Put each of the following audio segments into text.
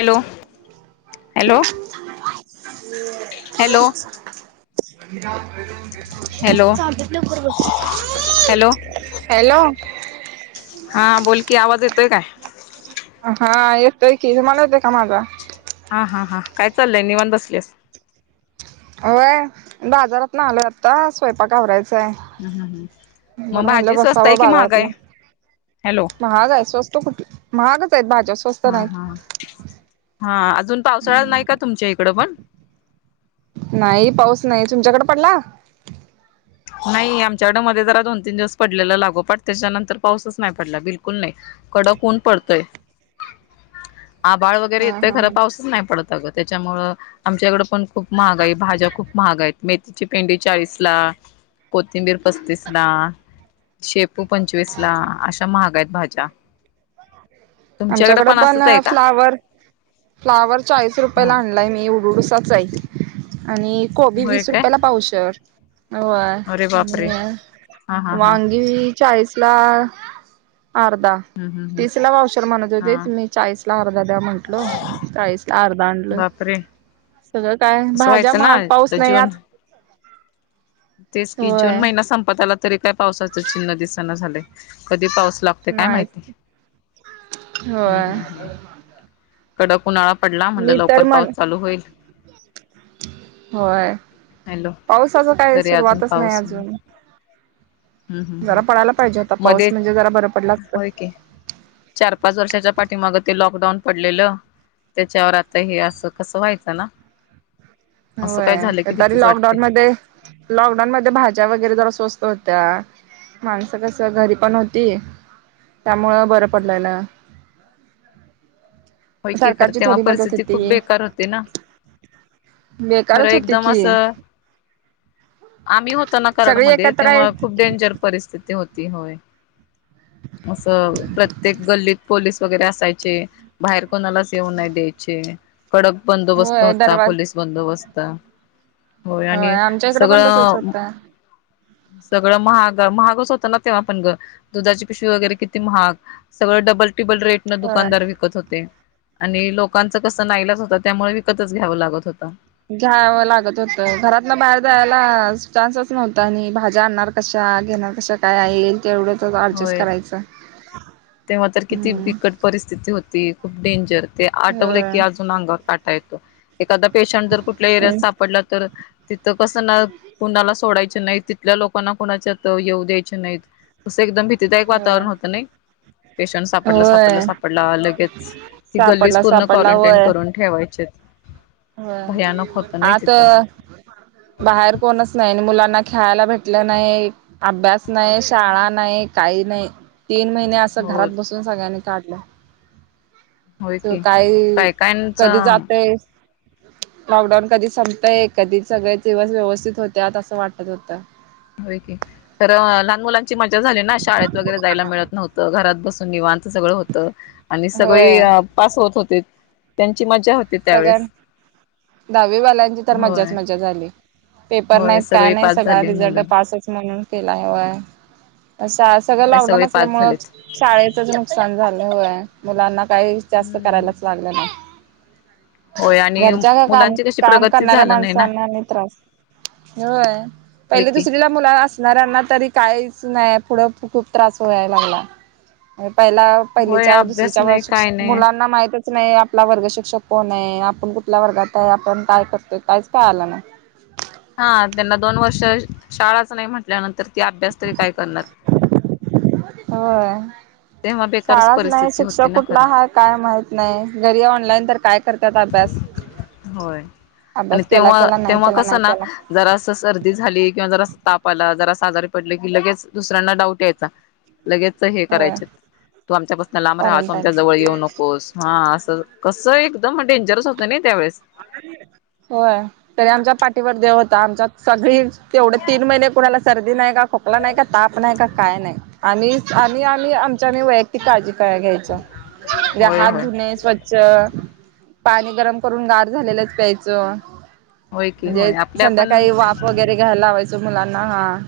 Hello hello hello hello चाललेत लवकर बघ हॅलो की हॅलो हा बोलकी आवाज येतोय काय हा येतोय की तुम्हाला येतोय का माझा हा हा हा काय चाललंय निवांत बसलेस होय बाजारात ना आलोय मग बर म्हटलं भाजी स्वस्त बसावं आहे की महाग आहे बाजारातलं हॅलो महाग आहे स्वस्त महागच आहेत भाज्या स्वस्त हा हा नाहीत हा अजून पावसाळ्यात नाही का तुमच्या इकड पण नाही पाऊस नाही तुमच्याकडे पडला नाही आमच्याकड मध्ये जरा दोन तीन दिवस पडलेला लागोपाठ त्याच्यानंतर पाऊसच नाही पडला बिलकुल नाही कडक ऊन पडतोय आभाळ वगैरे येत हा खरं हा पावसच नाही पडत अगं त्याच्यामुळं आमच्याकडं पण खूप महागाई भाज्या खूप महाग मेथीची पेंडी चाळीस ला कोथिंबीर पस्तीस ला तू पंचवीस ला अशा महाग आहेत भाज्या तुमच्याकडे आमच्याकडे पण असंच आहे का फ्लावर फ्लाॉवर चाळीस ह रुपयेला आणलाय मी आणि कोबी होय वीस काय रुपयाला पावसर होय अरे बापरे आणि हा हा हा वांगी चाळीस ला. अर्धा हम्म हम्म हम् तिसरा ला व पावशेर म्हणत होते हा मी चाळीस ला अर्धा द्या म्हंटल चाळीस ला अर्धा आणलं. बापरे सगळं काय कसं भाज्या व्हायचं ना महाग पाऊस तर नाही जून आत तेच की जून होय महिना संपत आला तरी काय पावसाचं चिन्ह दिसना झालंय कधी पाऊस काय नाही माहिती हू‌ होय हू कडक उन्हाळा. पडला म्हणलं मी तर लवकर पाऊस म्हण चालू होईल. होय हॅलो पावसाच काय तरी अजून सुरुवातच नाही अजून जरा पडायला पाहिजे होता पाऊस मध्ये म्हणजे जरा बरं पडला असत होय की चार पाच वर्षाच्या पाठीमाग ते लॉकडाऊन पडलेलं. त्याच्यावर आता हे असं कसं व्हायचं ना. असं काय झालं होय की तरी भीतीच वाटते लॉकडाऊन मध्ये लॉकडाऊन मध्ये भाज्या वगैरे जरा सवस्त होत्या माणसं कस घरी पण होती. त्यामुळं बरं पडलेलं. होय की खर सरकारची तेव्हा थोडी मदत परिस्थिती खूप होती बेकार होती ना. खरं बेकारच होती एकदम की असं. आम्ही होतो ना सगळी कराडमध्ये एकत्र आहे तेव्हा खूप डेंजर परिस्थिती होती. असं प्रत्येक गल्लीत पोलीस वगैरे असायचे. बाहेर कोणालाच येऊन नाही द्यायचे. कडक बंदोबस्त होय होता दरवाज पोलीस बंदोबस्त होय आणि आमच्या इकडे पण तसच सगळं. होतं सगळं महाग महागच होतं ना तेव्हा पण ग दुधाची पिशवी वगैरे किती महाग सगळं डबल रेट न होय दुकानार विकत होते. आणि लोकांच कस ना ईलाज होता त्यामुळे विकतच घ्यावं लागत होता. घ्यावं लागत होत घरात ना बाहेर जायला चान्सच नव्हता आणि भाज्या आणणार कश्या का घेण कसं काय येईल. तेवढंच ऍडजस्ट होय करायचं तेव्हा तर किती हम्म बिकट परिस्थिती होती खूप डेंजर. ते आठवले की होय अजून अंगावर काटा येतो एखादा पेशंट जर कुठल्या एरियात सापडला तर तिथं कसं ना कुणाला सोडायच नाही तिथल्या लोकांना कुणाच्यात येऊ द्यायचे नाहीत. कसं एकदम भीतीदायक होय वातावरण होत नाही पेशंट सापडला सापडला होय सापडला लगेच ती गल्लीच सापडला पूर्ण सापडला क्वारंटाईन करून ठेवायचीत. भयानक हो होतं नाही आता तिथं बाहेर कोणच नाही मुलांना खेळायला भेटलं नाही अभ्यास नाही शाळा नाही काही नाही. तीन महिने असं हो घरात बसून सगळ्यांनी काढलं. होय त की काय कधी जातय. लॉकडाऊन कधी संपतय ए कधी सगळे दिवस व्यवस्थित होत्या असं वाटत होतं. हो की खरं लहान मुलांची मज्जा झाली ना शाळेत वगैरे जायला मिळत नव्हतं घरात बस. वांत सगळ होत आणि सग होय पास होत होते त्यां सगळ्यां दहावी बालांची तर मजच होय मज्जा झाली. पेपर होय नाही काय सगळी नाही पास सगळा झाली रिझल्ट मुलं पासच म्हणून केला हव. शा सगळं होय लॉकडाऊन सगळे पास असल्यामुळें झालेत शाळेचच नुकसान झालं होय मुलांना काही जास्त हम्म करायलाच लागलं नाही. होय आणि घरच्या का काम मुलांची कशी काम प्रगती करणाऱ्या झालं नाही ना माणसांना म त्रास. होय होय पहिली की दुसरीला मुला असणाऱ्यांना तरी काहीच नाही पुढं खूप त्रास व्हाय लागला. पहिला होय पहिलीच्या अभ्यास दुसरीच्या नाही काय नाही मुलांना माहितच नाही आपला वर्ग शिक्षक कोण आहे आपण कुठल्या वर्गात आहे आपण काय करतोय काहीच काय आलं ना. हा त्यांना दोन वर्ष शाळाच नाही म्हटल्यानंतर ते अभ्यास तरी काय करणार? होय तेव्हा बेकारच शाळाच नाही परिस्थिती होती शिक्षक ना कुठला खरं हा काय माहित नाही. घरी ऑनलाईन तर काय [unintelligible] होय. आणि अभ्यास केला तेव्हा केला नाही तेव्हा केला नाही कसं ना केला जरास सर्दी झाली किंवा जरास ताप आला जरा आजारी पडले की लगेच दुसऱ्यांना डाऊट यायचा. लगेच हे होय करायचे तू आमच्यापासून लांब राहा, तू क्वारंटाईन आमच्या जवळ येऊ नकोस हा असं. कसं एकदम डेंजरस होतं नाई होय तरी आमच्या पाठीवर देव होता. आमच्यात सगळी तेवढे तीन महिने कुणालाच सर्दी नाही का, खोकला नाही का, ताप नाही काय नाही आणि आणि आम्ही आमच्यामही वैयक्तिक काळजी य घ्याय म्ह होय हात होय धु स्वच्छ, पाणी गरम करून झालेच प्यायच होय की म्हणजे होय आपल्या पण संध्याकाळी वाफ वगैरे घ्यायला लावयच. मुलांना हा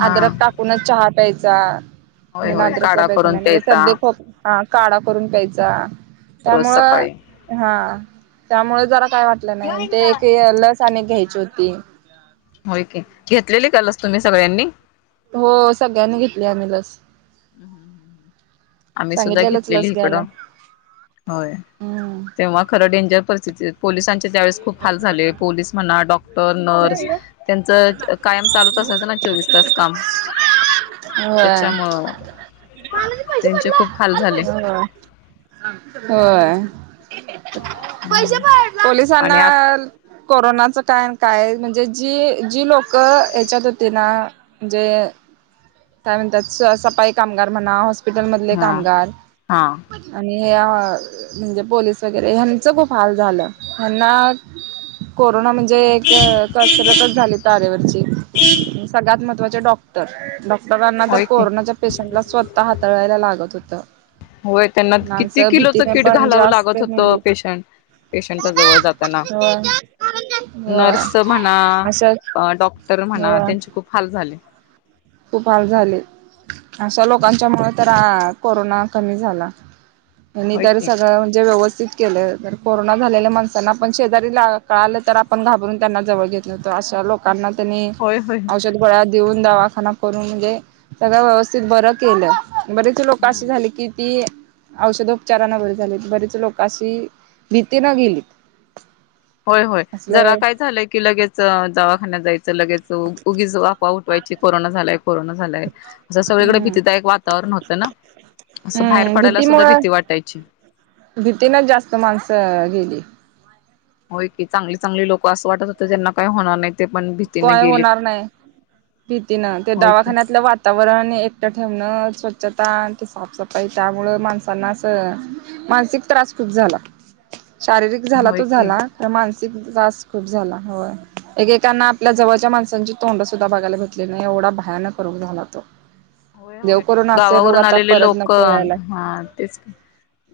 हा आदरक टाकूनच चहा प्यायचा होय बिना होय अद्रक चा काढा प्यायचा करून नाई म्हणजे सर्दी, खोकला हा काडा करून प्यायचा रोज त्यामुळं सकाळी हा त्यामुळे जरा काय वाटलं नाही ते एक लस अनेक घ्यायची होती. होय की, घेतलेली काय लस तुम्ही सगळ्यांनी? हो सगळ्यांनी घेतली आम्ही लस. हम्म हम्म हम्म हम्म. आम्ही सुद्धा सांगितलेलंच घेतलेली लस घ्यायला. इकडं. होय हम्म तेव्हा खरं डेंजर परी पोलिस चे त्याळेस खूप हाल झाले. पोलीस म्हणा डॉक्टर, नर्स त्यांच कायम चालूच असायच चोवीस तास काम. [unintelligible] होय. त्याच्यामुळं [unintelligible] त्यांचे खूप हाल झाले. होय. हम्म आणि पोलिसांना आत कोरोनात. का काय म्हणजे जी जी लोक ह्याच्यात होती ना म्हणजे काय म्हणतात सपाई कामगार म्हणा, हॉस्पिटल मधले हा कामगार हा आणि हे म्हणजे पोलीस वगैरे ह्यांच खूप हाल झालं. [unintelligible] ना म्हणजे कसरतच झाली तरेवरची सगळ्यात महचे डॉक्टर डॉक्टरांना तर होय की कोरोनाच्या पेशंटला स्वतः हाताळायला लागत होत. होय त्यांना किती किलोचं किट पण घालावं जास्त लागत होतं मेली पेशंट पेशंट जवळ जाताना. होय होय नर्स म्हणा अशा डॉक्टर म्हणा होय त्यांचे खूप हाल झाले. खूप हाल झाले अशा होय लोकांच्या मु ह कोरोना कमी झाला होय आणितर की सगळं म्हणजे व्यवस्थित व केलं तर कोरोना झालेल्या माणसांना आपण शेजारीला कळालं तर आपण घाबरून त्यांना जवळ घेत नव्हतो अशा लोक ना त्यांनी होय होय औषध, गोळ्या देऊन दवाखाना करून म्हणजे सगळं व्यवस्थित बर केलं. बरेच लोक अशी हम्म झाले की ती औषधोपचाराना बरे झालेत बरीेच लोकांशी भीती न गेलीत. होय होय. जरा असलं काय झालंय की लगेच दवाखान्यात जायचं लगेच उगीच आफवा उठवायच पूर्ण झालाय पूर्ण झालाय असं सगळीकडे हम्म भीतीदाय एक वातावरण होतं ना? असं बाहेर हम्म पडायला सुद्धा भीतीमुळं भीती वाटायची. भीतीनच जास्त माणसं गेली. होय की चांगली चांगली लोक असं वाटत होत ज्यांना काही होणार नाही ते पण भीतीने काय गेलीत होणार नाही. भीतीनं ते होय की दवाखान्यातलं वातावरण आणि एकट ठेवण स्वच्छता साफसफाई त्यामुळे माणसांना अस मानसिक त्रास खूप झाला. शारीरिक झाला तो होय की झाला तर मानसिक त्रास खूप झाला एकेकाना आपल्या जवळच्या माणसांचे तोंड सुद्धा बघायला घेतले नाही एवढा भयानक करून झाला तो होय देव होय करून असे रोग गावावरून आता आलेले परत लोक नको यायला हा तेच.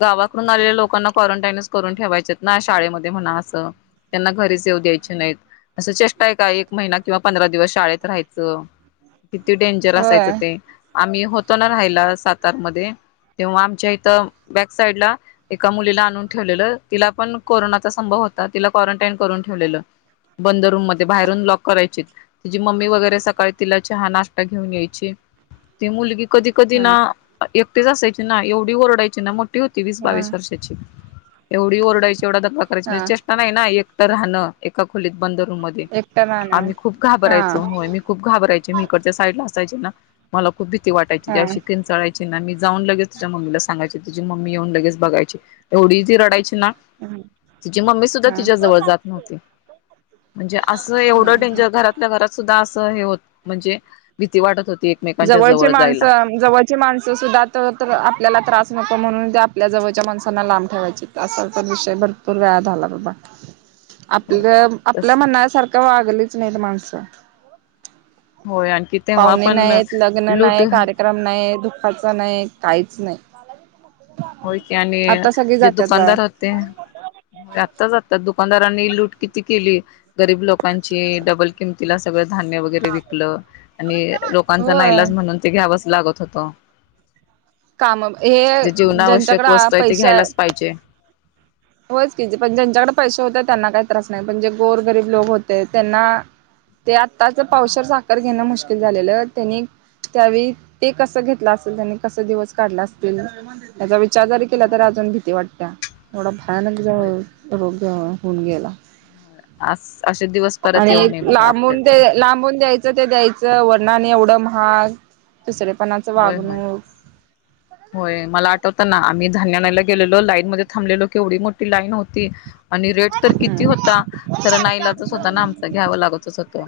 गावाकडून आलेल्या लोकांना क्वारंटाईनच करून ठेवायचे ना शाळेमध्ये म्हणा असं. त्यांना घरीच येऊ द्यायचे नाहीत असं चेष्टा आहे का एक महिना किंवा पंधरा दिवस शाळेत राहायचं. ह्. किती डेंजर असायचं. मी होतो ना राहिला सातार मध्ये तेव्हा आमच्या इथं बॅक साइडला एका मुलीला आणून ठेवलेलं तिला पण कोरोनाचा संभव. होता तिला क्वरणटाईण करून ठेवलेल. बंद रूम मध्ये बाहेरून लॉक करायची तिचीी मम्मी वगैरे सकाळी तिला चहा नाश्ता घेऊन यायची. तेी मुलगी कधी कधी हा ना एकटेच असायची ना एवढी ओरडायची ना. होती वीस हा बावीस वर्षाची एवढी ओरडायची एवढा धक्का करायची हा म्हणजे चेष्टा नाही ना एक राहणं एका खोलीत बंदरूम मध्ये एकट राहणं आम्ही खूप हा घाबरायचो होय मी खूप घाबरायचे मी इकडच्या साईड ला असायचे ना. मला खूप भीती वाटयची ती हा अशी किंचाळायला ना. जाऊन लगेच तिच्या मम्मीला सांगायची तिची मम्मी येऊन लगेच बघायची एवढ ती रडायची. हा तिची मम्मी सुद्धा हा तिच्या जवळ जात नव्हती. म्हणजे असं हा एवढं डेंजर घरातल्या घरात सुद्धा असं हे होत म्हणजे भीती वाटत होती. एकमेकांच्या जवळचे जवळ जायला माणसं जवळची माणसं सुद्धा तर आपल्याला त्रास न म्हणून ते आपल्या जवळच्या माणसांना लांब ठेवायचे असा तर विषय भरपूर वेळा झाला बाबा आपलं आपल्या तस मनासारखं वागलीच नाहीत माणसं. होय आणखी तेव्हा पाहुणे पण नाही लग्न लूट नाही कार्यक्रम नाही. खर्च नाही काहीच नाही. होय की आणि आता सगळी जे जातात बा दुकानदार होते आत्ताच आता दु दुकानदारांनी लूट किती केली गरीब लोकांची डबल किमतीला सगळं. धान्य वगैरे विकलं आणि लोकांचा होय नाईलाज म्हणून ते घ्यावंच लागत होत. जताो. काम हे ज्यांच्याकडे वस्तू आहे ते पैसे घ्यायलाच पाहिजे होच की पण ज्यांच्याकडे पैसे होते त्यांना काही त्रास नाही पण जे गोर गरीब लोक होते त्यांना ते आत्ताच हा पावसावर साखर घेणं मुश्किल झालेलं त्यांनी त्यावेळी ते कस घेतला असल त्यांनी कसा दिवस काढला असेल. च्या जारी केला तरी होय अजून भीती वाटत्या एवढा भयानक रोग होऊन गेला. आज. आणि लांबून द्या लांबून द्यायचं. द्यायचं ते द्यायचं वरनं आणि एवढं महाग दुसरेपणाच होय होय वागणूक होय मला आठवत ना आम्ही धान्य आणायला गेलेलो लाईन मध्ये थांबलेलो केवढी मोठी लाईन होती. आणि रेट तर किती होता हम्म खरं नाईलाजच होता ना आमच घ्यावं लागतच होतं.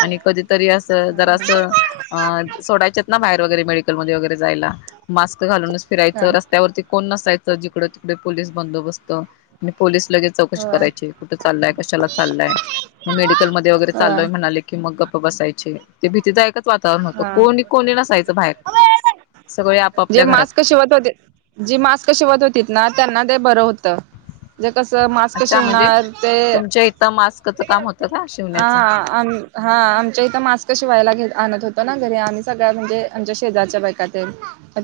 आणि कधीतरी असं हा जरा असं अ हा सोडायचेत ना बाहेर मटरेल वगैरे मेडिकल मध्ये वगैरे जायला मास्क घालूनच फिरायचं, काय? रस्त्यावरती कोण नसायच जर जिकड तिकडे पोलीस बंदोबस्त आणि पोलीस लगेच चौकशी करायची होय कुठे? चाललाय कशाला चाललाय? मग मेडिकलमध्ये वगैरे चाललोय म्हणाले, की मग गप्प बसायचे. ते भीतीदायकच वातावरण होतं. हा कोणी कोणी नसायचं. बाहेर सगळे जे आपापल्या घरात मास्क शिवत होते जे मास्क शिवत होतीत ना त्यांना ते बरं होत. जे कसं मास्क अच्छा म्हणजे शिवणार, ते तुमच्या इथं मास्कचं काम होतं का आ शिवण्याचं आ आम हां आमच्या इथं मास्क शिवायला गेलो. आणत होतो, ना घरी आणि सगळ्या म्हणजे आमच्या शेजारच्या बायका तेन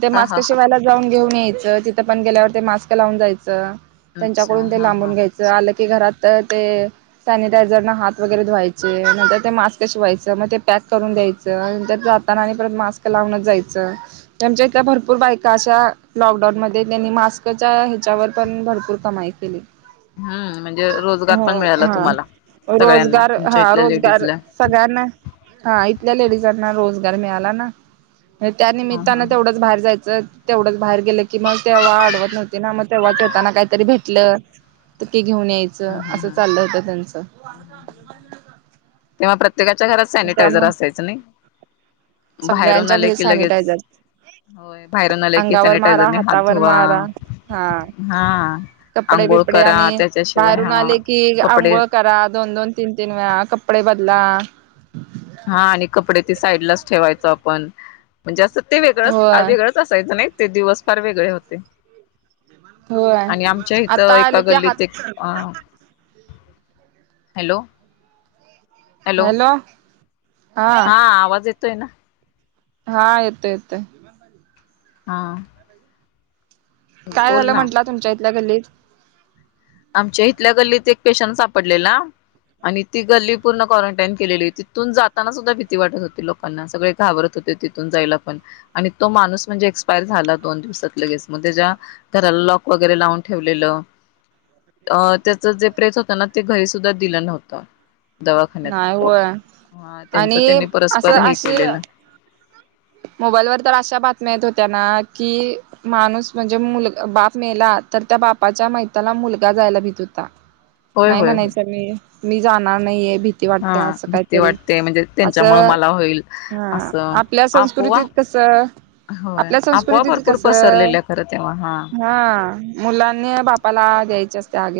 ते हा मास्क हा हा शिवायला जाऊन घेऊन यायचं, तिथं पण गेल्यावर ते मास्क लावून जायचं. अच्छा त्यांच्याकडून ते हा हा लांबून घ्यायचं आलं की, ते घरात अ ते सॅनिटायझर न हात वगैरे धुवायचे, नंतर ते मास्क शिवायच, मग ते पॅक पॅक करून द्यायचं आणि नंतर जाताना आणि परत मास्क लावूनच जायचं. ते आमच्या इथल्या भरपूर बायका अशा लॉकडाऊन मध्ये त्यांनी मास्कच्या ह्याच्यावर पण भरपूर कमाई केली. हा म्हणजे रोजगार हो पण मिळाला हा तुम्हाला सगळ्यांना रोजगार तुमच्या हा इथल्या रोजगार लेडीजला सगळ्यांना हा इथल्या लेडीजांना रोजगार मिळाला ना त्या हा हा निमित्तानं हा तेवढंच बाहेर जायचं तेवढंच बाहेर गेलं की मग तेव्हा आडवत नव्हती ना मग तेव्हा येताना काहीतरी भेटलं तर क घेऊन यायचं हा असं हा चाललं होत त्यांच. तेव्हा प्रत्येकाच्या घरात सॅनिटायझर असायचं नाही. बाहेरून सगळ्यांच्या आले घरी की लगेच सॅनिटायझर होय बाहेरुन आले की अंगावर मारा सॅनिटायझरने हात हातावर धुवा मारा हा हा कपडे आंघोळ बिपडे करा आणि त्याच्या बाहेरून आले की आंघोळ करा दोन दोन तीन तीन वेळा कपडे बदला हा आणि कपडे ते साईड लाच ठेवायचं आपण म्हणजे अस ते वेगळंच होय वेगळंच असायचं नाही ते दिवस फार वेगळे होते होय आणि आमच्या आता इथं आले एका की हात गल्लीत एक अ हॅलो. हॅलो. हा आवाज येतोय ना? हा येतोय येतोय. हा. काय बोल झालं ना म्हंटला तुमच्या इथल्या गल्लीत? आमच्या इथल्या गल्लीत एक पेशंट सापडलेला आणि ती गल्ली पूर्ण क्वारंटाईन केलेली. तिथून जाताना सुद्धा भीती वाटत होती लोकांना सगळे घाबरत होते तिथुन जायला आणि तो माणूस म्हणजे एक्सपायर झाला दोन दिवसात लगेच मग तेच्या करायला लॉक वगैरे लावून ठेवलेलं [unintelligible] अ त्याच जे प्रेत होता ना ते घरी सुद्धा दिलं नव्हतं. दवाखान्यात नाही डॉक् होय हा त्यांच आणि त्यांनी परस्पर हे केलेलं मोबाईल व तर अशा बातम्या येत होत्या ना कि माणूस म्हणजे मुल बाप मेला तर त्या बापाच्या मैताला मुलगा जायला भीत होता होय नाही होय होय म्हणायचं मी मी जाणार नाहीये भीती हा वाटत्या अस भीती काहीतरी वाटते म्हणजे अस, त्यांच्यामुळे मला होईल हा. असं आपल्या अपोवा संस्कृतीत कसं होय आपल्या अपोवा संस्कृतीत भरपूर कस पसरलेल्या खरं तेव्हा हा मुलांनी बापाला अस [unintelligible]